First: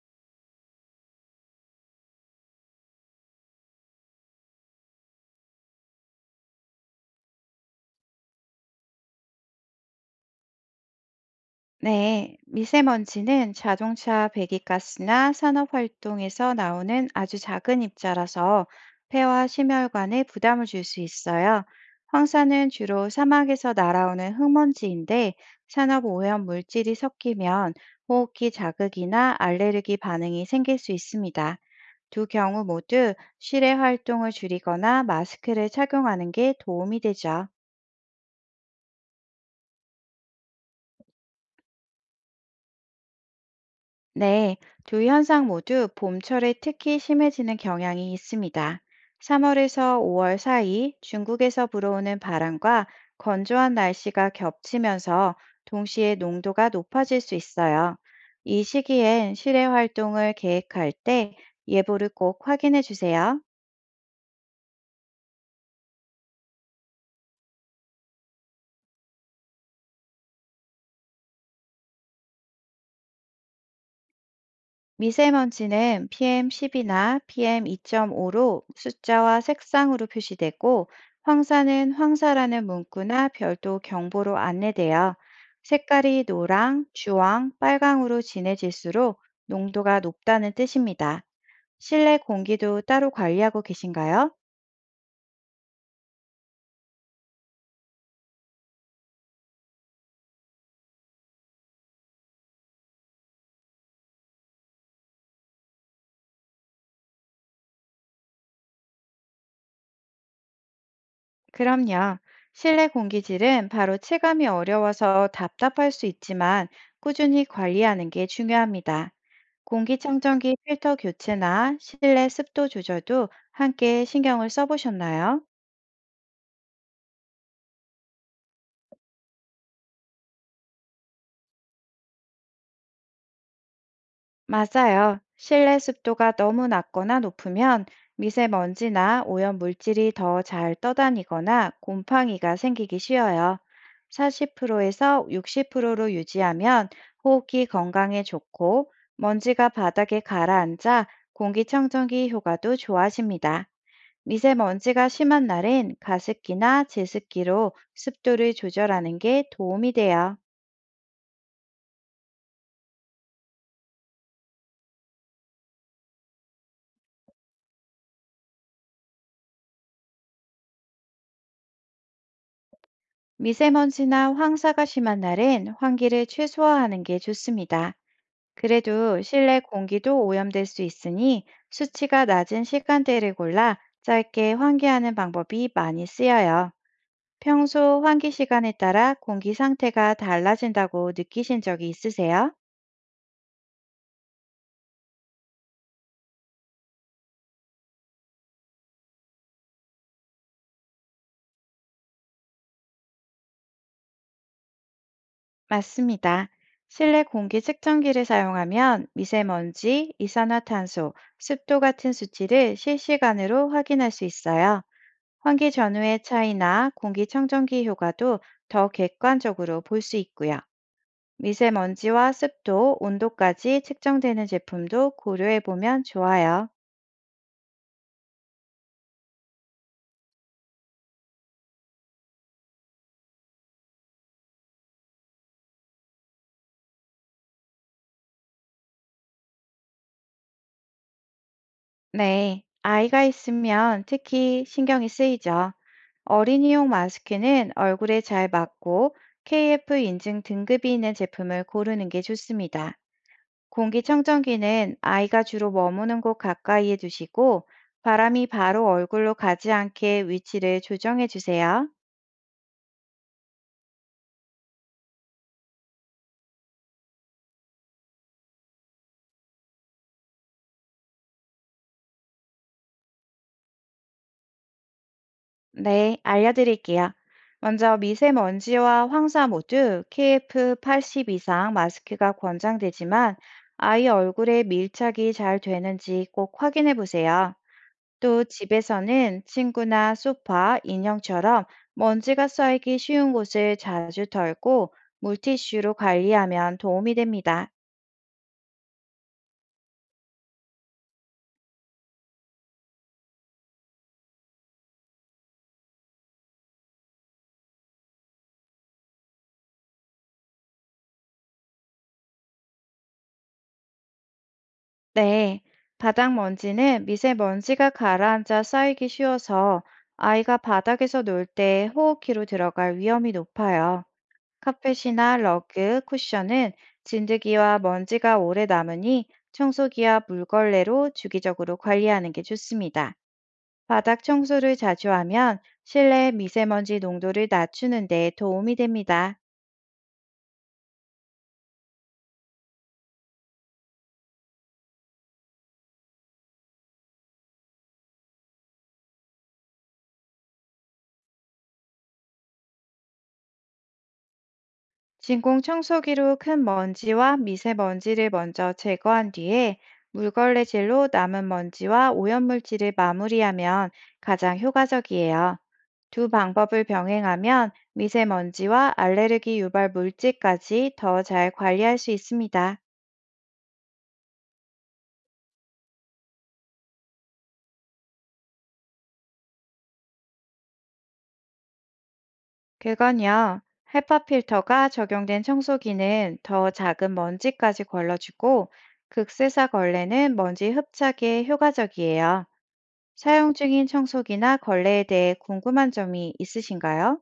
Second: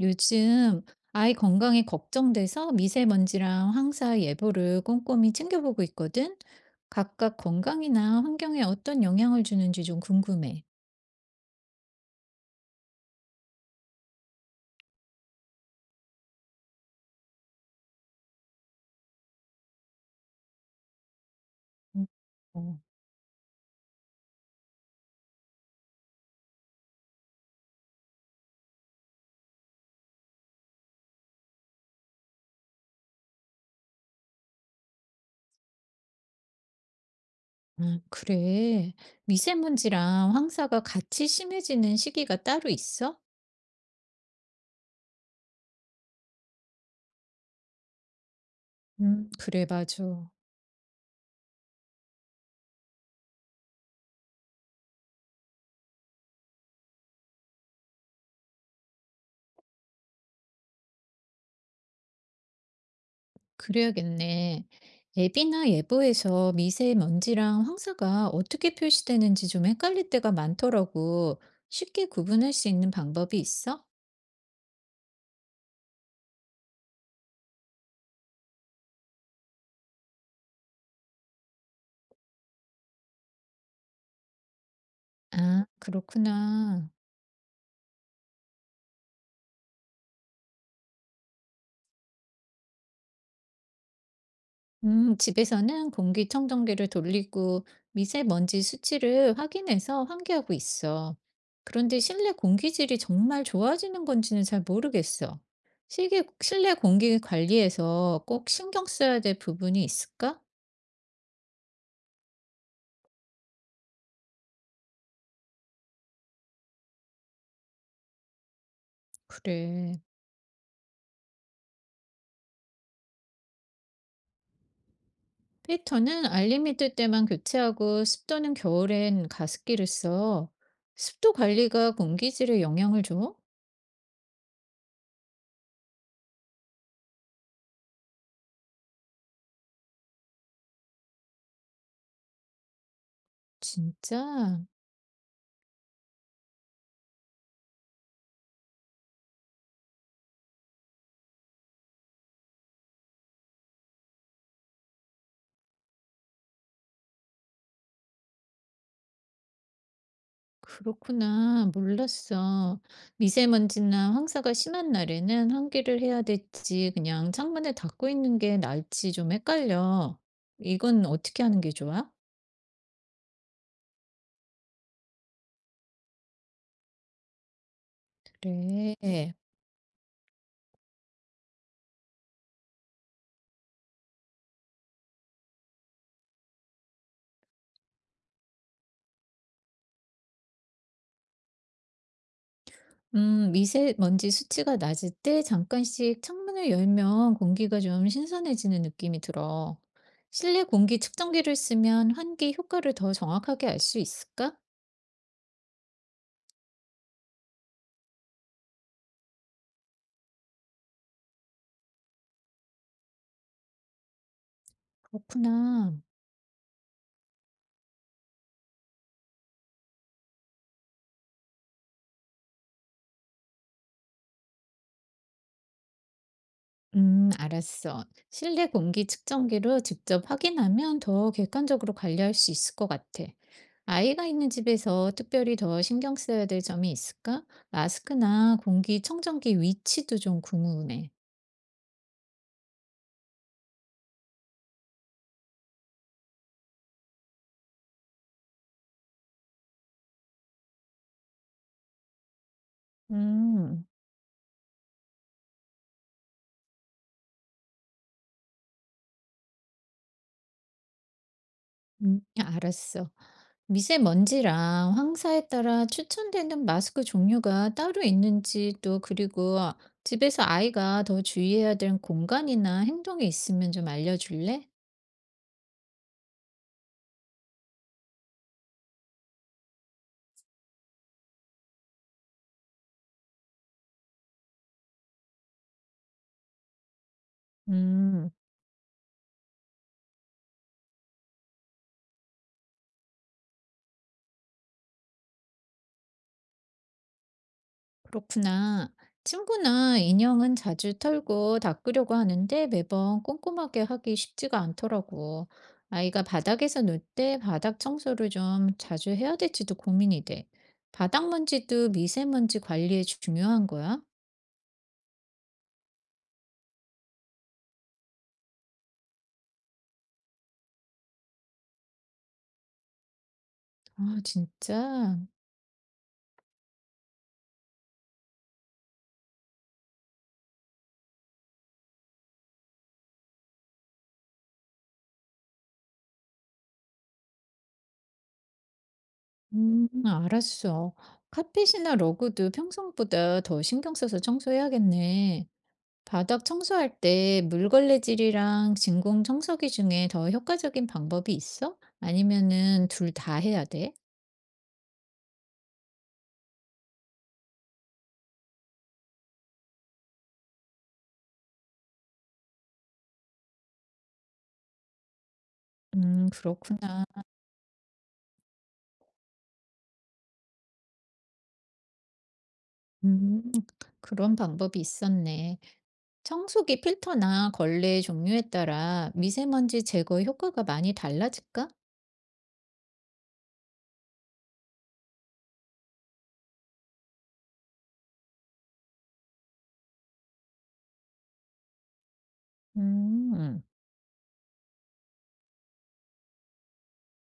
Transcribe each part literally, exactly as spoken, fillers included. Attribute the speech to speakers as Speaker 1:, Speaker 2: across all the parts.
Speaker 1: 요즘 아이 건강이 걱정돼서 미세먼지랑 황사 예보를 꼼꼼히 챙겨보고 있거든. 각각 건강이나 환경에 어떤 영향을 주는지 좀 궁금해.
Speaker 2: 네, 미세먼지는 자동차 배기가스나 산업활동에서 나오는 아주 작은 입자라서 폐와 심혈관에 부담을 줄 수 있어요.
Speaker 1: 음,
Speaker 2: 황사는
Speaker 1: 어,
Speaker 2: 주로 사막에서 날아오는 흙먼지인데 산업 오염 물질이 섞이면 호흡기 자극이나 알레르기 반응이 생길 수 있습니다. 두 경우 모두 실외 활동을 줄이거나 마스크를 착용하는 게 도움이 되죠.
Speaker 1: 음, 그래. 미세먼지랑 황사가 같이 심해지는 시기가 따로 있어?
Speaker 2: 네, 두 현상 모두 봄철에 특히 심해지는 경향이 있습니다.
Speaker 1: 음, 그래,
Speaker 2: 삼 월에서
Speaker 1: 맞아.
Speaker 2: 오 월 사이 중국에서 불어오는 바람과 건조한 날씨가 겹치면서 동시에 농도가 높아질 수 있어요. 이 시기엔 실외 활동을 계획할 때 예보를 꼭 확인해 주세요.
Speaker 1: 그래야겠네. 앱이나 예보에서 미세먼지랑 황사가 어떻게 표시되는지 좀 헷갈릴 때가 많더라고. 쉽게 구분할 수 있는 방법이 있어?
Speaker 2: 미세먼지는 피엠 십이나 피엠 이 점 오로 숫자와 색상으로 표시되고, 황사는 황사라는 문구나 별도 경보로 안내되어
Speaker 1: 아,
Speaker 2: 색깔이 노랑,
Speaker 1: 그렇구나.
Speaker 2: 주황, 빨강으로 진해질수록 농도가 높다는 뜻입니다. 실내 공기도 따로 관리하고 계신가요?
Speaker 1: 음, 집에서는 공기청정기를 돌리고 미세먼지 수치를 확인해서 환기하고 있어. 그런데 실내 공기질이 정말 좋아지는 건지는 잘 모르겠어. 실기, 실내 공기 관리에서 꼭 신경 써야 될 부분이 있을까?
Speaker 2: 그럼요. 실내 공기질은 바로 체감이 어려워서 답답할 수 있지만 꾸준히 관리하는 게 중요합니다.
Speaker 1: 그래.
Speaker 2: 공기청정기 필터 교체나 실내 습도 조절도 함께 신경을 써보셨나요?
Speaker 1: 필터는 알림이 뜰 때만 교체하고 습도는 겨울엔 가습기를 써. 습도 관리가 공기질에 영향을 줘?
Speaker 2: 맞아요. 실내 습도가 너무 낮거나 높으면 미세먼지나 오염 물질이 더 잘 떠다니거나 곰팡이가 생기기 쉬워요.
Speaker 1: 진짜?
Speaker 2: 사십 퍼센트에서 육십 퍼센트로 유지하면 호흡기 건강에 좋고 먼지가 바닥에 가라앉아 공기청정기 효과도 좋아집니다. 미세먼지가 심한 날엔 가습기나 제습기로 습도를 조절하는 게 도움이 돼요.
Speaker 1: 그렇구나. 몰랐어. 미세먼지나 황사가 심한 날에는 환기를 해야 될지 그냥 창문을 닫고 있는 게 나을지 좀 헷갈려. 이건 어떻게 하는 게 좋아?
Speaker 2: 미세먼지나 황사가 심한 날엔 환기를 최소화하는 게 좋습니다. 그래도
Speaker 1: 그래.
Speaker 2: 실내 공기도 오염될 수 있으니 수치가 낮은 시간대를 골라 짧게 환기하는 방법이 많이 쓰여요. 평소 환기 시간에 따라 공기 상태가 달라진다고 느끼신 적이 있으세요?
Speaker 1: 음, 미세먼지 수치가 낮을 때 잠깐씩 창문을 열면 공기가 좀 신선해지는 느낌이 들어. 실내 공기 측정기를 쓰면 환기 효과를 더 정확하게 알 수 있을까?
Speaker 2: 맞습니다. 실내 공기 측정기를 사용하면 미세먼지, 이산화탄소, 습도 같은 수치를 실시간으로 확인할 수 있어요. 환기
Speaker 1: 그렇구나.
Speaker 2: 전후의 차이나 공기청정기 효과도 더 객관적으로 볼 수 있고요. 미세먼지와 습도, 온도까지 측정되는 제품도 고려해 보면 좋아요.
Speaker 1: 음, 알았어. 실내 공기 측정기로 직접 확인하면 더 객관적으로 관리할 수 있을 것 같아. 아이가 있는 집에서 특별히 더 신경 써야 될 점이 있을까? 마스크나 공기 청정기 위치도 좀 궁금해.
Speaker 2: 네, 아이가 있으면 특히 신경이 쓰이죠. 어린이용 마스크는 얼굴에 잘 맞고 케이에프 인증 등급이 있는 제품을 고르는 게 좋습니다.
Speaker 1: 음,
Speaker 2: 공기청정기는 아이가 주로 머무는 곳 가까이에 두시고 바람이 바로 얼굴로 가지 않게 위치를 조정해 주세요.
Speaker 1: 음, 알았어. 미세먼지랑 황사에 따라 추천되는 마스크 종류가 따로 있는지 또 그리고 집에서 아이가 더 주의해야 될 공간이나 행동이 있으면 좀 알려줄래?
Speaker 2: 네, 알려드릴게요. 먼저 미세먼지와 황사 모두 케이에프 팔십 이상 마스크가 권장되지만 아이 얼굴에 밀착이 잘 되는지 꼭 확인해 보세요.
Speaker 1: 음.
Speaker 2: 또 집에서는 친구나 소파, 인형처럼 먼지가 쌓이기 쉬운 곳을 자주 털고 물티슈로 관리하면 도움이 됩니다.
Speaker 1: 그렇구나. 친구나 인형은 자주 털고 닦으려고 하는데 매번 꼼꼼하게 하기 쉽지가 않더라고. 아이가 바닥에서 놀 때 바닥 청소를 좀 자주 해야 될지도 고민이 돼. 바닥 먼지도 미세먼지 관리에 중요한 거야?
Speaker 2: 네. 바닥 먼지는 미세먼지가 가라앉아 쌓이기 쉬워서 아이가 바닥에서 놀 때 호흡기로 들어갈 위험이 높아요.
Speaker 1: 아, 진짜?
Speaker 2: 카펫이나 러그, 쿠션은 진드기와 먼지가 오래 남으니 청소기와 물걸레로 주기적으로 관리하는 게 좋습니다. 바닥 청소를 자주 하면 실내 미세먼지 농도를 낮추는 데 도움이 됩니다.
Speaker 1: 음, 알았어. 카펫이나 러그도 평소보다 더 신경 써서 청소해야겠네. 바닥 청소할 때 물걸레질이랑 진공 청소기 중에 더 효과적인 방법이 있어? 아니면은 둘 다 해야 돼?
Speaker 2: 진공 청소기로 큰 먼지와 미세먼지를 먼저 제거한 뒤에 물걸레질로 남은 먼지와 오염물질을 마무리하면 가장 효과적이에요. 두
Speaker 1: 음,
Speaker 2: 방법을
Speaker 1: 그렇구나.
Speaker 2: 병행하면 미세먼지와 알레르기 유발 물질까지 더 잘 관리할 수 있습니다.
Speaker 1: 음, 그런 방법이 있었네. 청소기 필터나 걸레 종류에 따라 미세먼지 제거 효과가 많이 달라질까?
Speaker 2: 그건요, 헤파 필터가 적용된 청소기는 더 작은 먼지까지 걸러주고 극세사 걸레는 먼지 흡착에 효과적이에요. 사용
Speaker 1: 음,
Speaker 2: 중인 청소기나 걸레에 대해 궁금한 점이 있으신가요?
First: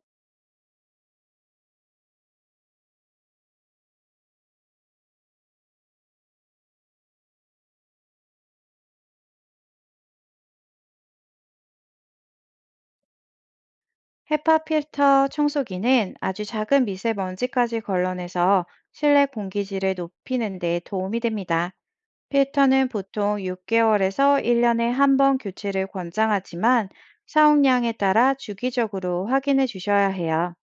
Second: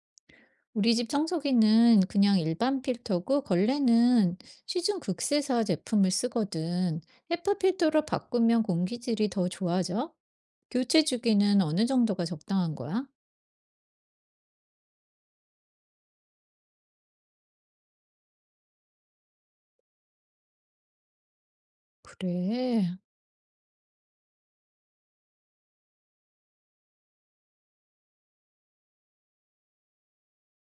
Speaker 1: 우리 집 청소기는 그냥 일반 필터고 걸레는 시중 극세사 제품을 쓰거든. 헤파 필터로 바꾸면 공기질이 더 좋아져? 교체 주기는 어느 정도가 적당한 거야?
Speaker 2: 헤파 필터 청소기는 아주 작은 미세먼지까지 걸러내서 실내 공기질을 높이는 데 도움이 됩니다. 필터는
Speaker 1: 그래.
Speaker 2: 보통 육 개월에서 일 년에 한 번 교체를 권장하지만 사용량에 따라 주기적으로 확인해 주셔야 해요.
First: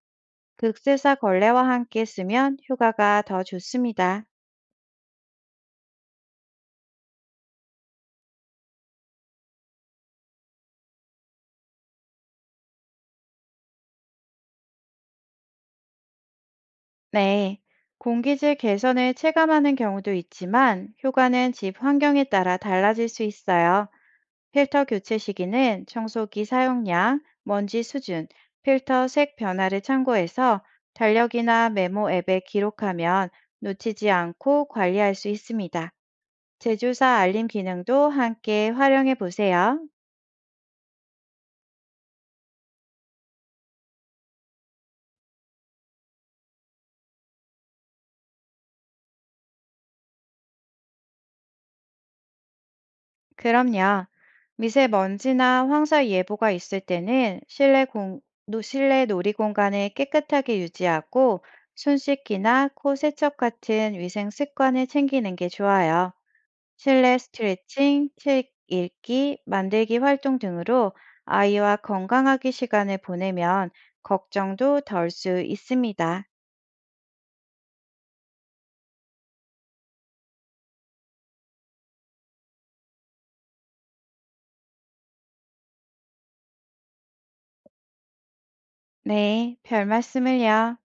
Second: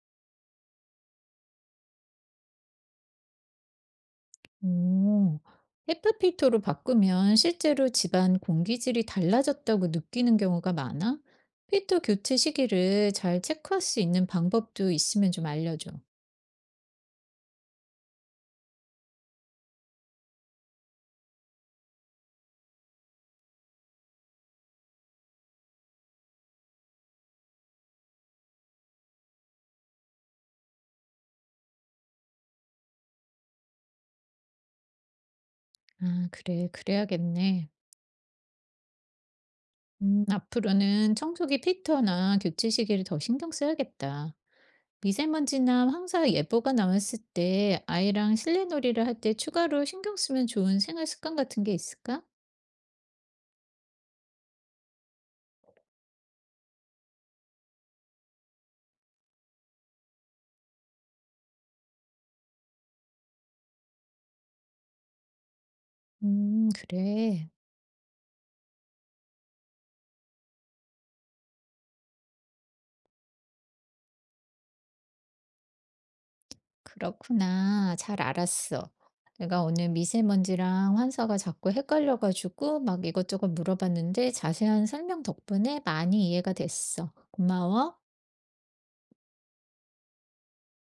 Speaker 2: 극세사 걸레와 함께 쓰면 효과가 더 좋습니다.
Speaker 1: 오. 헤파 필터로 바꾸면 실제로 집안 공기질이 달라졌다고 느끼는 경우가 많아? 필터 교체 시기를 잘 체크할 수 있는 방법도 있으면 좀 알려줘.
Speaker 2: 네. 공기질 개선을 체감하는 경우도 있지만 효과는 집 환경에 따라 달라질 수 있어요. 필터 교체 시기는 청소기 사용량, 먼지 수준, 필터 색 변화를 참고해서 달력이나 메모 앱에 기록하면 놓치지 않고 관리할 수 있습니다.
Speaker 1: 아, 그래.
Speaker 2: 제조사 알림
Speaker 1: 그래야겠네.
Speaker 2: 기능도 함께 활용해 보세요.
Speaker 1: 음, 앞으로는 청소기 필터나 교체 시기를 더 신경 써야겠다. 미세먼지나 황사 예보가 나왔을 때 아이랑 실내 놀이를 할 때 추가로 신경 쓰면 좋은 생활 습관 같은 게 있을까?
Speaker 2: 그럼요. 미세먼지나 황사 예보가 있을 때는 실내 공, 노- 실내 놀이 공간을 깨끗하게 유지하고 손 씻기나 코 세척 같은 위생 습관을 챙기는 게 좋아요.
Speaker 1: 음,
Speaker 2: 실내
Speaker 1: 그래.
Speaker 2: 스트레칭, 책 읽기, 만들기 활동 등으로 아이와 건강하게 시간을 보내면 걱정도 덜 수 있습니다.
Speaker 1: 그렇구나. 잘 알았어. 내가 오늘 미세먼지랑 환사가 자꾸 헷갈려가지고 막 이것저것 물어봤는데 자세한 설명 덕분에 많이 이해가 됐어. 고마워.
Speaker 2: 네, 별 말씀을요.